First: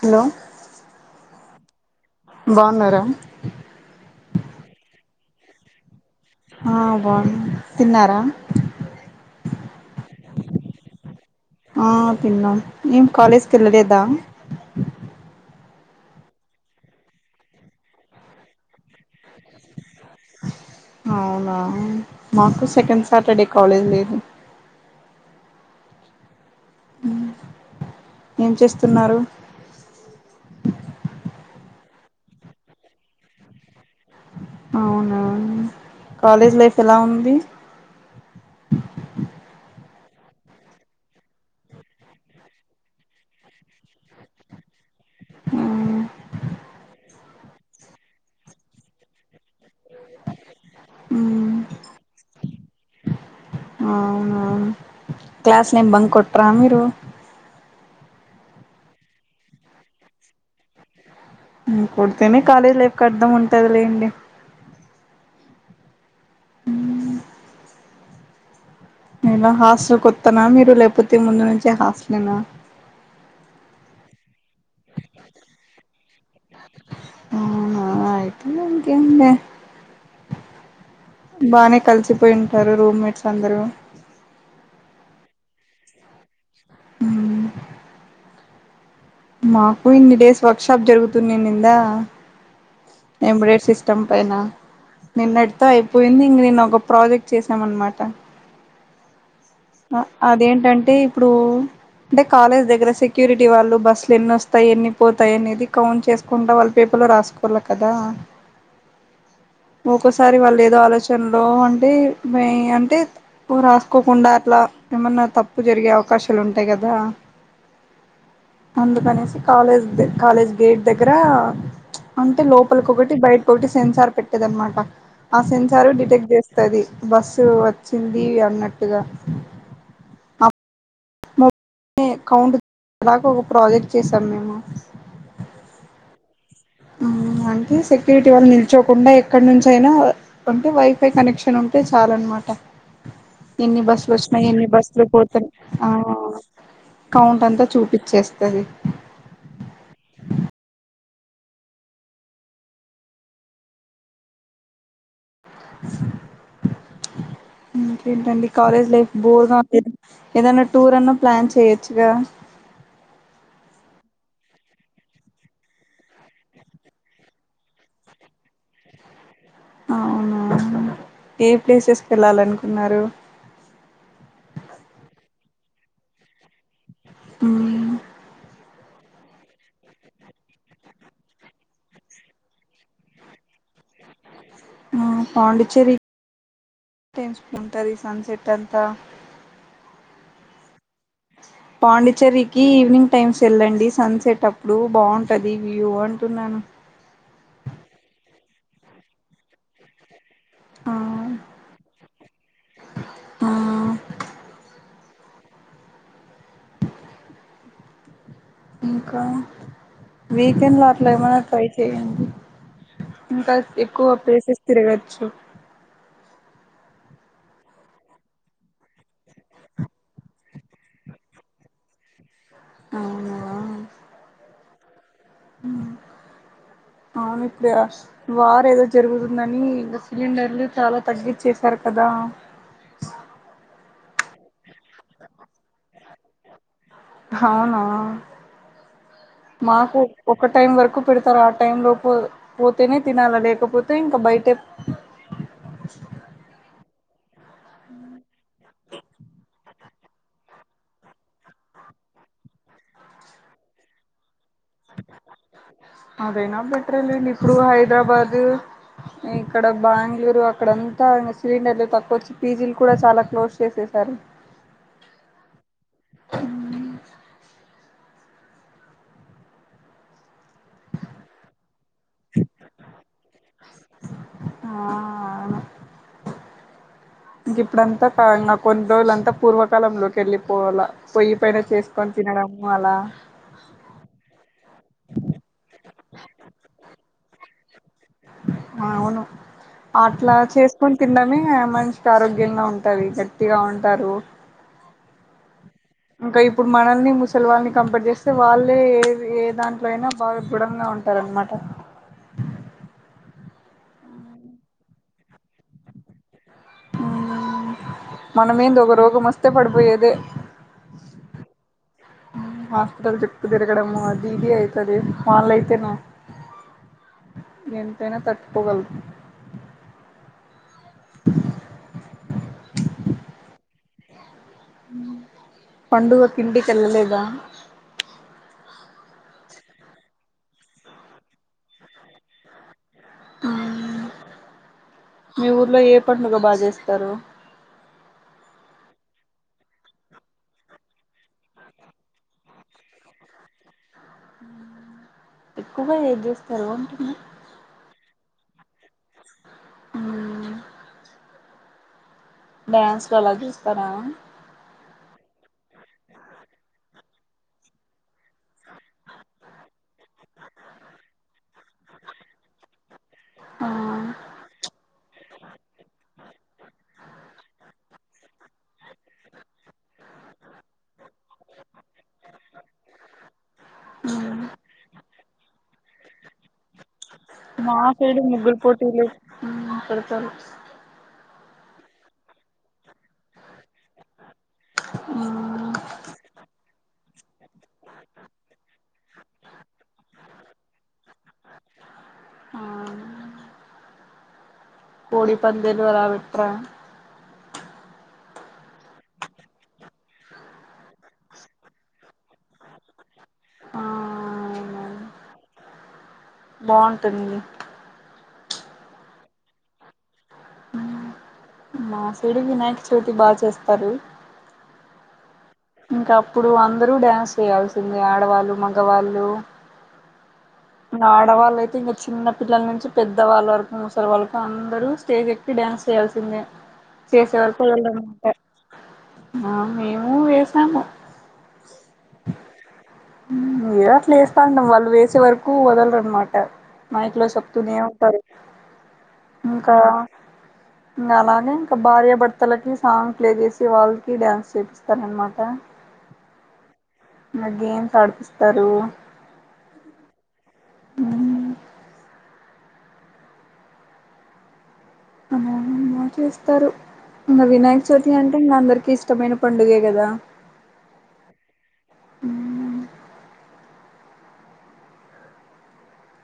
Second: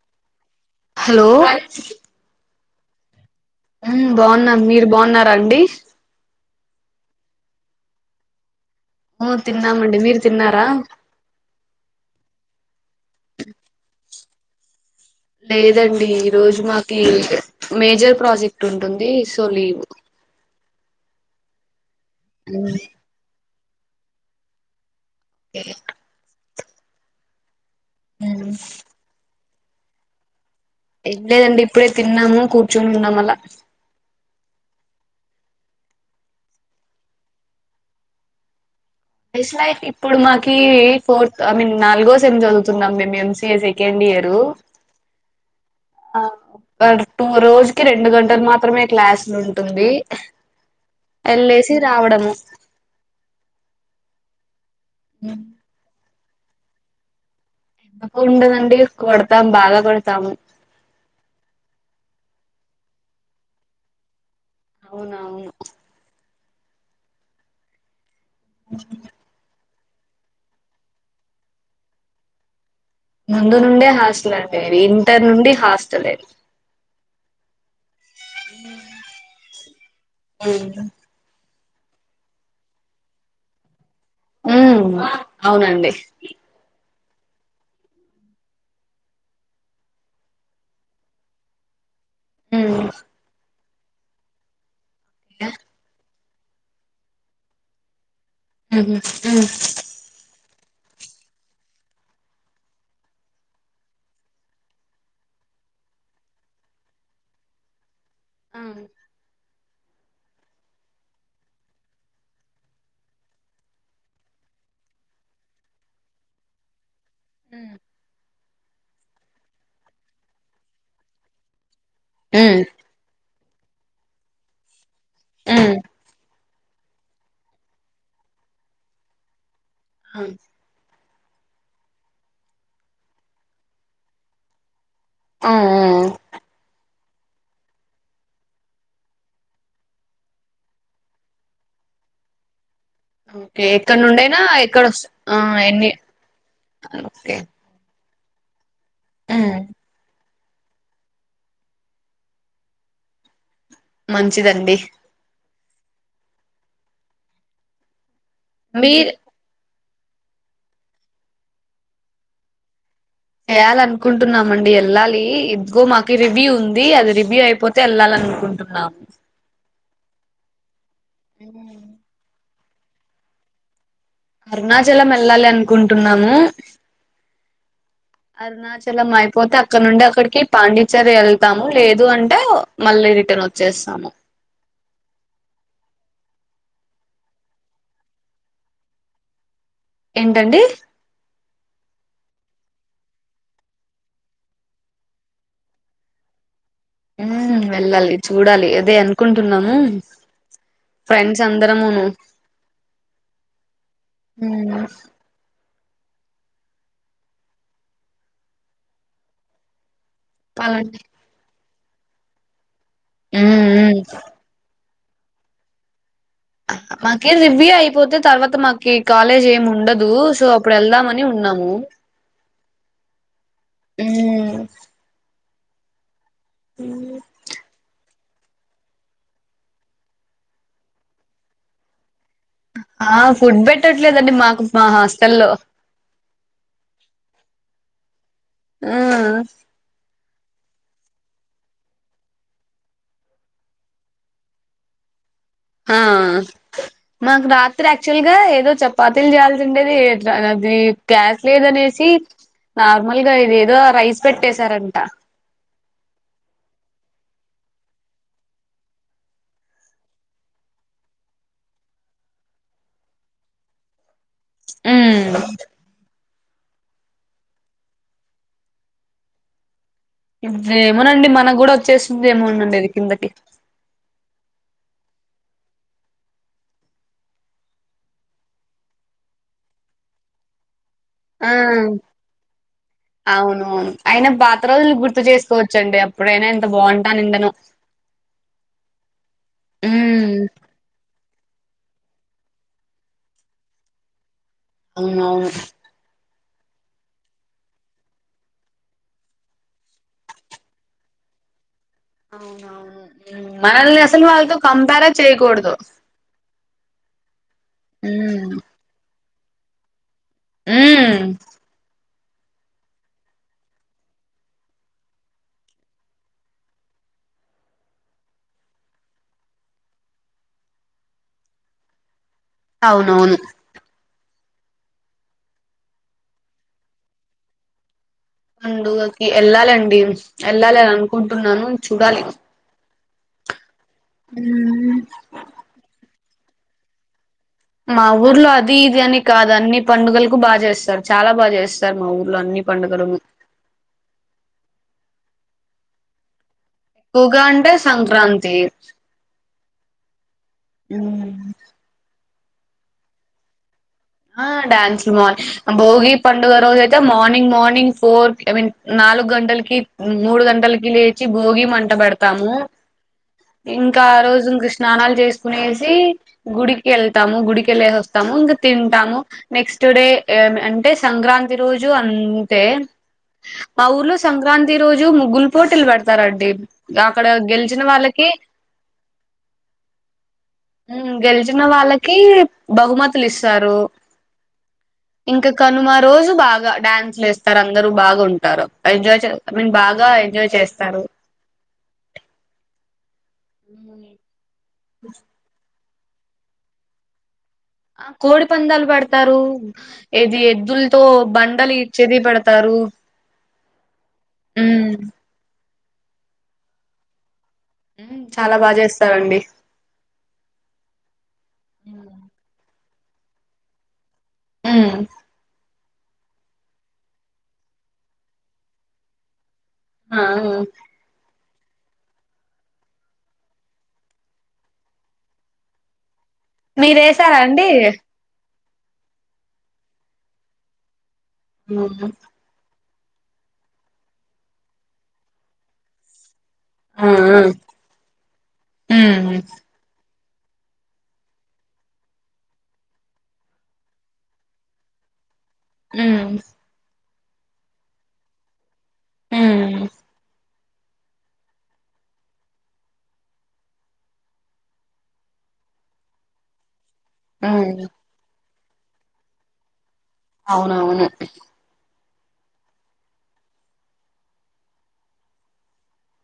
Hello hello బావున్నారా ఉమ్మ్ బావున్నాం మీరు బావున్నారా అండి ఆ బావు [unintelligible] తిన్నారా ఊ తిన్నామండి మీరు తిన్నారా ఆ తిన్న ఏం కాలేజ్ కెళ్ళలేదా లేదండి ఈ రోజు మాకి మేజర్ ప్రాజెక్ట్ ఉంటుంది సో లీవ్ అవునా మాకు ఉమ్, సెకండ్ సాటర్డే కాలేజ్ లేదు ఏఓ ఉమ్మ్ ఉమ్. ఏం చేస్తున్నారు ఏం లేదండి ఇప్పుడే తిన్నాము కూర్చొని ఉన్నాం అలా అవునా కాలేజ్ లైఫ్ ఎలా ఉంది యస్ లైఫ్ ఇప్పుడు మాకి ఫోర్త్ ఐ మీన్ నాలుగో సెమ్ చదువుతున్నాం మేము M C A second year అర్ టూ రోజుకి రెండు గంటలు మాత్రమే క్లాసులున్ టుంది ఎల్లేసి రావడము అవునా ట్రా మీరు దుకుండదండి కొడతాం బాగా కొడతాము ఉమ్ కొడితేనే కాలేజ్ లైఫ్ కు అర్ధం ఉంటాది లేండి అవునవును హ్మ్ నాన్న హాస్ [unintelligible] కొత్తనా మీరు లేకపోతే ముందు నుంచే హాస్టలేనా ముందు నుండే హాస్టలా ఇంటర్ నుండి హాస్టలే అవునా ఐ [inaudible] ఇంకేం లే ఏమీ బానే కలిసిపోయి ఉంటారు రూమ్మేట్స్ అందరూ ఉ అవునండి మాకు ఇన్ని డేస్ వర్క్ షాప్ జరుగుతుంది నిందా ఉమ్ ఎబుడే సిస్ చంపేన నిన్నడుతే అయిపోయి ఏంది ఇంక నినా ఒక ప్రాజెక్ట్ చేసామ అనమాట ఉ అదేంటంటే ఇప్పుడు అంటే కాలేజ్ దగ్గర సెక్యూరిటీ వాళ్ళు బస్సులు ఎన్నిొస్తాయి ఎన్ని పోతాయి అనేది కౌంట్ చేసుకుంటా వాళ్ళ పేపర్లు రాసుకోవాల కదా. అ ఒక్కోసారి వాళ్ళలేదుో ఆలోచనలో అంటే అంటే రాసుకోకుండా అట్లా ఏమన్నా తప్పు జరిగే అవకాశాలు ఉంటాయి కదా. ఉ అందుకనేసి కాలేజ్ కాలేజ్ గేట్ దగ్గర అంటే ఉమ్ లోపలికొకటి బయట ఒకటి సెన్సార్ పెట్టేద అనమాట ఆ ఉమ్ ఉమ్ సెన్సారు డిటెక్ట్ చేస్తుంది బస్సు వచ్చింది అన్నట్టుగా. అ అ నే కౌంట్ [inaudible] దాకా ఒక ప్రాజెక్ట్ చేసాం మేము ఆ ఆ అంటే సెక్యూరిటీ వాళ్ళు నిల్చోకుండా ఎక్కడి నుంచ అయినా అంటే వైఫై కనెక్షన్ ఉంటే చాల అనమాట. ఓకే ఎన్ని ఎక్కడ బస్సులు నుండైనా వచ్చినాయి ఎన్ని ఎక్కడొస్ బస్సులు ఆ పోతా ఎన్ని ఆ కౌంట్ అంతా చూపి చేస్తది ఉ మంచిదండి ఉ ఏంటండి కాలేజ్ మీరు లైఫ్ బోర్ గా ఏదైనా టూర్ అన్నా ప్లాన్ చేయొచ్చుగా చేయాల అనుకుంటున్నామాండీ వెళ్ళాలి ఇదిగో మాకి రివ్యూ ఉంది అది రివ్యూ అయిపోతే ఏళ్ళాల అనుకుంటున్నాము అవున ఏ ప్లేసెస్కి వెళ్ళాలిను ఉన్నారు అరుణాచలం ఏళ్లాలి అనుకుంటున్నాము అరుణాచల్ చలం అయిపోతే అక్కడ నుండి అక్కడికి పాండిచరి ఏళ్తాము లేదు అంటే మళ్ళీ రిటన్ వచ్చేస్తాము. పాండిచ్చేరి [inaudible] టైమ్స్ ఉంటుంది సన్సెట్ అంతా. ఏంటండి పాండిచరికి ఈవినింగ్ టైమ్స్ ఏళ్ళండి సన్సెట్ అప్పుడు బాగుంటంది వ్యూ అంటున్నాను. ఉ వెళ్ళాలి చూడాలి అదే అనుకుంటున్నాము ఆ ఫ్రెండ్స్ అందరమును ఆ ఉ ఇంకా వీకెండ్ లో పాలండి అట్ల ఏమైనా ట్రై ఏముంది ఉమ్ ఇంకా ఉమ్ ఎక్కువ ప్లేసెస్ తిరగద్ చ్చు మాకి రివ్యూ అయిపోతే తర్వాత మాకు కాలేజ్ ఏమ్ ఉండదు సో అప్పుడు వెళ్దామని ఉన్నాము అవునా ఉ హ అవును ఇప్పుడే [unintelligible] వార్ ఏదో జరుగుతుందని ఇంగ సిలిండర్లు చాలా తగ్గిచ్చేసారు కదా ఆ ఫుడ్ బెట్టట్లేదండి మాకు మా బా హాస్టల్లో హవునా ఉమ్ మాకు ఒక టైం వరకు పెడతారు ఆ టైం లోపు పోతేనే తినాలా లేకపోతే ఇంకా బయటే హా మాకు రాత్రి యాక్చువల్ గా ఏదో చపాతీలు చేయాల్సి ఉండేది ఎట్లా అది గ్యాస్ లేదనేసి నార్మల్ గా ఇది ఏదో రైస్ పెట్ అదైనా బెట్రే లేండి ఇప్పుడు హైదరాబాదు ఇక్కడ బాంగళూరు అక్కడంతా ఇంగ సిలిండర్లు తక్కువ వచ్చి పీజీలు కూడా చాలా క్లోజ్ చేసేసారు అ ఏమోనండి మన గూడొ చేస్తుంది ఏమో నండి అది కిందకి ఆహ ఇంక ఇప్పుడంతా నా కొన్ని రోజులంతా పూర్వకాలంలోకి వెళ్ళిపోవాలా ఆ అవును అయిన పాత రోజులు గుర్తు చేసుకోవచ్చండి అప్పుడైనా ఎంత బాగుంటాన్నిండ నొ అవును ఉమ్ అట్లా చేసుకొని తిండమే మనిషికి ఆరోగ్యంగా ఉంటది గట్టిగా ఉంటారు అవునవును ఇంకా ఇప్పుడు మనల్ని ముసలి వాళ్ళని కంపేర్ చేస్తే వాళ్ళే ఏ ఏ దాంట్లో అయినా బాగా దృఢంగా ఉంటారు అనమాట అవునవును మనల్ని అసలు వాళ్ళతో కంప్యారే చేయకూడదు ఉమ్ మనమేంది ఒగ రోగం వస్ వత్తే పడిపోయేదే ఊ హాస్పిటల్ చుట్టు తిరగడము అది ఇది అయితది వాళ్ళైతేను ఎంతైనా తట్టుకోగలరు [inaudible] అవునవును పండుగకి ఇంటికి వెళ్ళలేదా పండుగకి ఎళ్ళాలండి ఎళ్ళాలని అనుకుంటున్నాను చూడాలి అవును మీ ఊర్లో ఏ ఇప్పడు నుగ బాగా చేస్తారు మా ఊర్లో అది ఇది అని కాదు అన్ని పండుగలకు బాగా చేస్తారు చాలా బాగా చేస్తారు మా ఊర్లో అన్ని పండుగలను ఎక్కువగా ఏజస్త పగాంటే సంక్రాంతి అ ఇ న్స్ వా చసుస్తారా ఆ డ్యాన్స్లు మ భోగి పండుగ రోజు అయితే morning morning four I mean నాలుగు గంటలకి మూడు గంటలకి లేచి భోగి మంట పెడతాము ఇంకా ఆ రోజు ఇంక స్నానాలు చేసుకునేసి గుడికి వెళ్తాము గుడికిళ్ళసి వస్తాము ఇంకా తం టము నెక్స్ట్ డే అంటే సంక్రాంతి రోజు అంతే మా ఊర్లో సంక్రాంతి రోజు ముగ్గుల్ పోటీలు పడత సర అడి మాకైడి మగుల్ పోటిలు మాెడతారు చ్చిన వాళ్ళకి బహుమతులు ఇస్త సారు ఇంకా కనుమ రోజు బాగా డ్యాన్స్ లేస్తారు అందరూ బాగుంటారు ఎంజాయ్ చే మీన్ బాగా ఎంజాయ్ చేస్తారు ఆ కోడి పం దీని మీద అభిప్రాయం కోడి పందాలు పెడతారు ఏది ఎద్దులతో బండలు ఇచ్చేది పెడతారు ఆ హ్మ్ బావుంటుంది చాలా బా చేస్తారండి మా హ్మ్ సైడ్ వినాయ చవితి బా చేస్తారు హ్మ్ ఇంకా అప్పుడు అందరూ డ్యాన్స్ చేయాల్సిందే ఆడవాళ్ళు మగవాళ్ళు ఆ ఆ! ఆడవాళ్ళయి అయితే ఇంకా చిన్న పిల్లల నుంచి పెద్ద వాళ్ళ వరకు ముసలి వాళ్ళ వరకు అందరు స్టేజ్ ఎక్కి డాన్స్ చేయాల్సి సిందే చేసే మీరేసారా అండి వాళ్ళ [unintelligible] ఆ మేము వేసాము ఊహూ హు ఏదో అట్లా ఏస్తాండు వాళ్ వేసే వరక్ కూ వదలరన్ మాట ఆ మైక్లో ఆ సెప్తూనే ఉంటారు హ్మ్ ఇంకా ఇంకా అలానే ఇంకా భార్య భర్తలకి సాంగ్ ప్లే చేసి వాళ్ళకి డ్యాన్స్ చేపిస్తారనమాట హ్మ్మ్ మగేం ఆడిపిస్తారు. హ్మ్మ్ అమో అమ్మ చేస్తారు ఇంకా వినాయక హ్మ్ చవితి అంటే ఇంగ అంద కి ఇష్టమైన పండుగే కదా! అవునవును. హ్మ్మ్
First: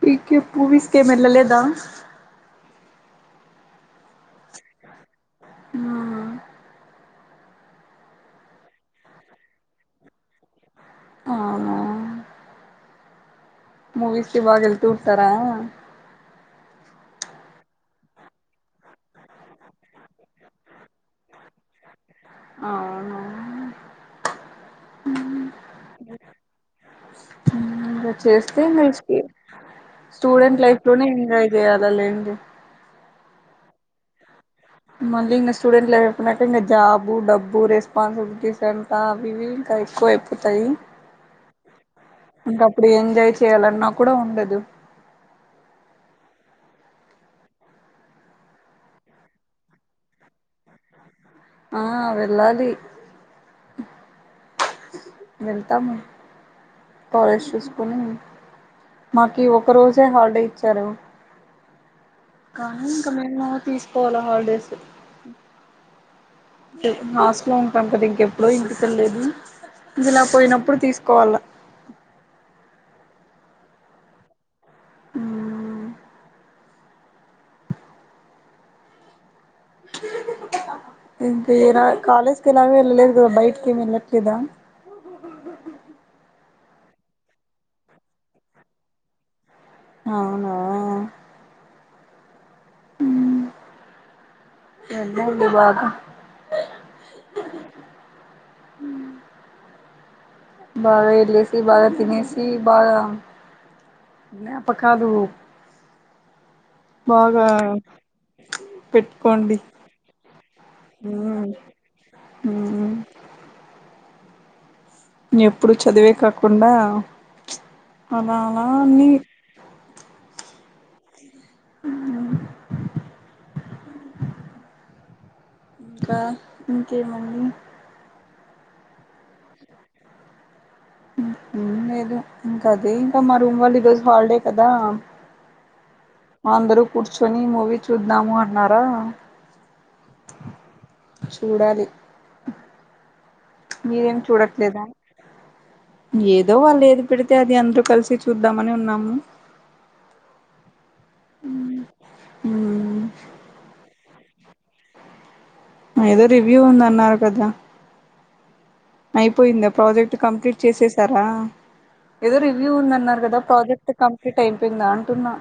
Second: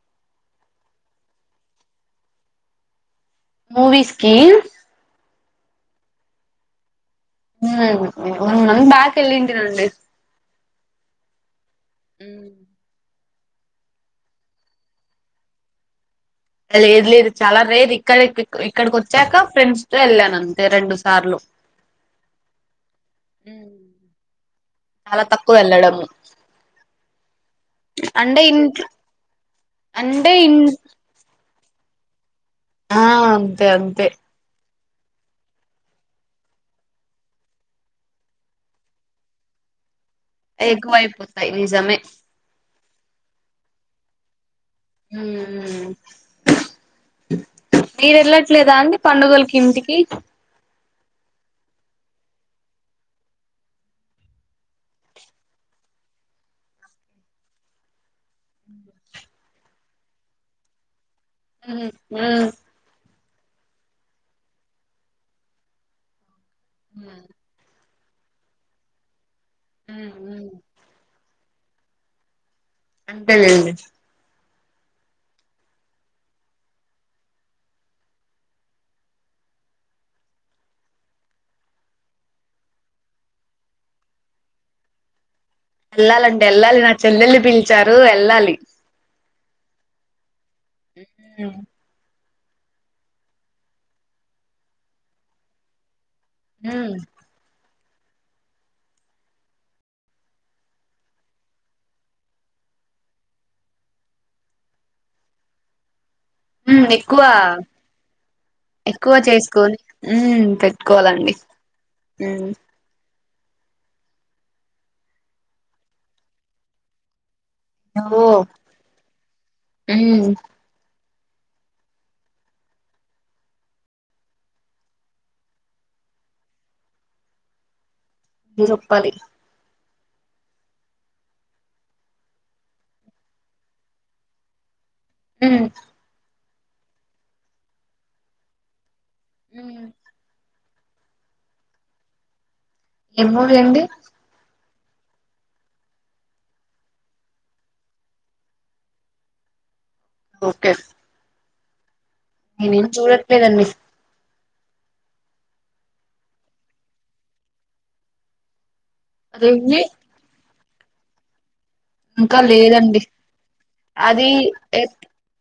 పీకి పూవిస్కి ఏమ్ ఎల్లలేదా? మూవీస్కి. ఆ మ్ మ్ బ్యాక్ ఎళ్లింటి అండి ఆ ఆ మ్ మూవీస్కి బాగా వెళ్తూ ఉంటారా? లేదు లేదు చాలా రేర్ ఇక్కడ ఇక్కడికి వచ్చాక ఫ్రెండ్స్తో వెళ్ళాను అంతే రెండు సార్లు అవునా చాలా తక్కువ వెళ్ళడము ఇంకా అంటే చేస్తే ఇంట్ల ఇంకా అంటే ఇం దయాల్ల లేండి ఆ అంతే అంతే మళ్ళీ ఇంకా స్టూడెంట్లుపోయినాక ఇంకా జాబు డబ్బు రెస్పాన్సిబిలిటీస్ అంట అవి ఇవి ఇంకా ఎక్కువయిపోయ ఎక్కువ ఐపోతాయి నిజమే! ఇప్పుడు ఎంజాయ్ చేయాలన్నా కూడా ఉండదు మ్ మ్ మీరు వెళ్లట్లేదా అండి పండుగలకి ఇంటికి ఆ వెళ్ళాలి వెళ్తాము. కాలేజ్ చూసుకుని మాకు ఒక్క రోజే హాలిడే ఇచ్చారు. మ్ కానీ మేమా తీసుకోవాలి హాలిడేస్. హస్ట్లో ఉంటాం కదా ఇం ఎప్పుడో ఇంటితం లేదు. ఇదిలా ఉమ్ పోయినప్పుడు తీసుకోవల్ల [inaudible] అంతేలేండి. మ్ మ్ ఇంకా ఇరా కాలేజ్ కి ఎలాగో వెళ్ళలేదు కదా? బైటికేమి ఎల్లట్లేదా? వెళ్లాలండి వెళ్లాలి నా చెల్లెల్ని పిలిచారు వెళ్లాలి. ఔనా! [unintelligible] మ్ ఎన్నడి భాగం హ్మ్మ్ హ్మ్మ్ బాగా వెళ్ళసి బాగా తినేసి బాగా జ్ఞాపకాలు ఉ ఎక్కువ బాగా ఎక్కువ పెట్టుకోండి చేసుకోని హు పెట్టుకోవాలండి ఉమ్ ఉహు ఉమ్ ఎప్పుడు చదివే కాకుండా ఓ అలా అలా అన్ని ఊ అవునా ఇంకా ఇంకేమండి మీరోప్పాలి ఉహు లేదు ఇంకా అది ఇంకా మా రూమ్ వాళ్ళు ఈ రోజు హాలిడే కదా హు అందరుూ కూర్చుని మూవీ చూద్దాము అన్నారా ఊ చూడాలి ఏం మూవీ అండి లేదా ఏదో వాళ్ళు ఏది పెడితే అది అందరూ కలిసి చూద్దామని ఉన్నాము ఓకే అవునా నేను ఏం చూడట్లేదండి ఏదో రివ్యూ ఉందన్నారు కదా అయిపోయింద అదేంది ప్రాజెక్ట్ కంప్లీట్ చేసేసారు ఇంకా లేదండి అది కంప్లీట్ ఏ అయిపోయిందా అంటున్నా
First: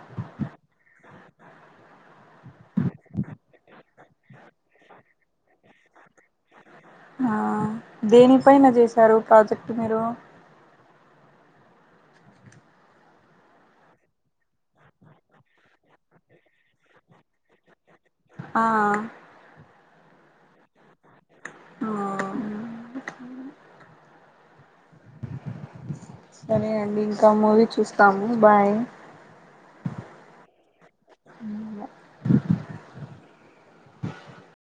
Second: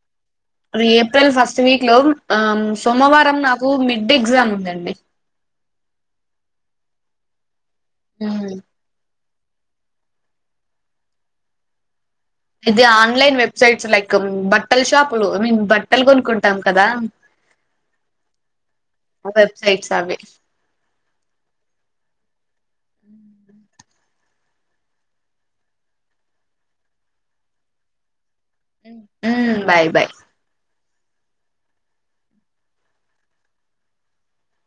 అది ఏప్రిల్ ఫస్ట్ వీక్ లో అ సోమవారం నాకు మిడ్డే ఎగ్జామ్ ఉందండి అహా దేని పైన చేసారు ప్రాజెక్ట్ మీరు ఇది ఆన్లైన్ వెబ్సైట్స్ లెక్క బట్టల షాపులు మీన్ బట్టలు కొనుకుంటాం కదా ఆ ఆ వెబ్సైట్స్ అవి ఆ [unintelligible] సరే అండి ఇంకా మూవీ చూస్తాము బాయ్ హు బాయ్ బాయ్ హు బాయ్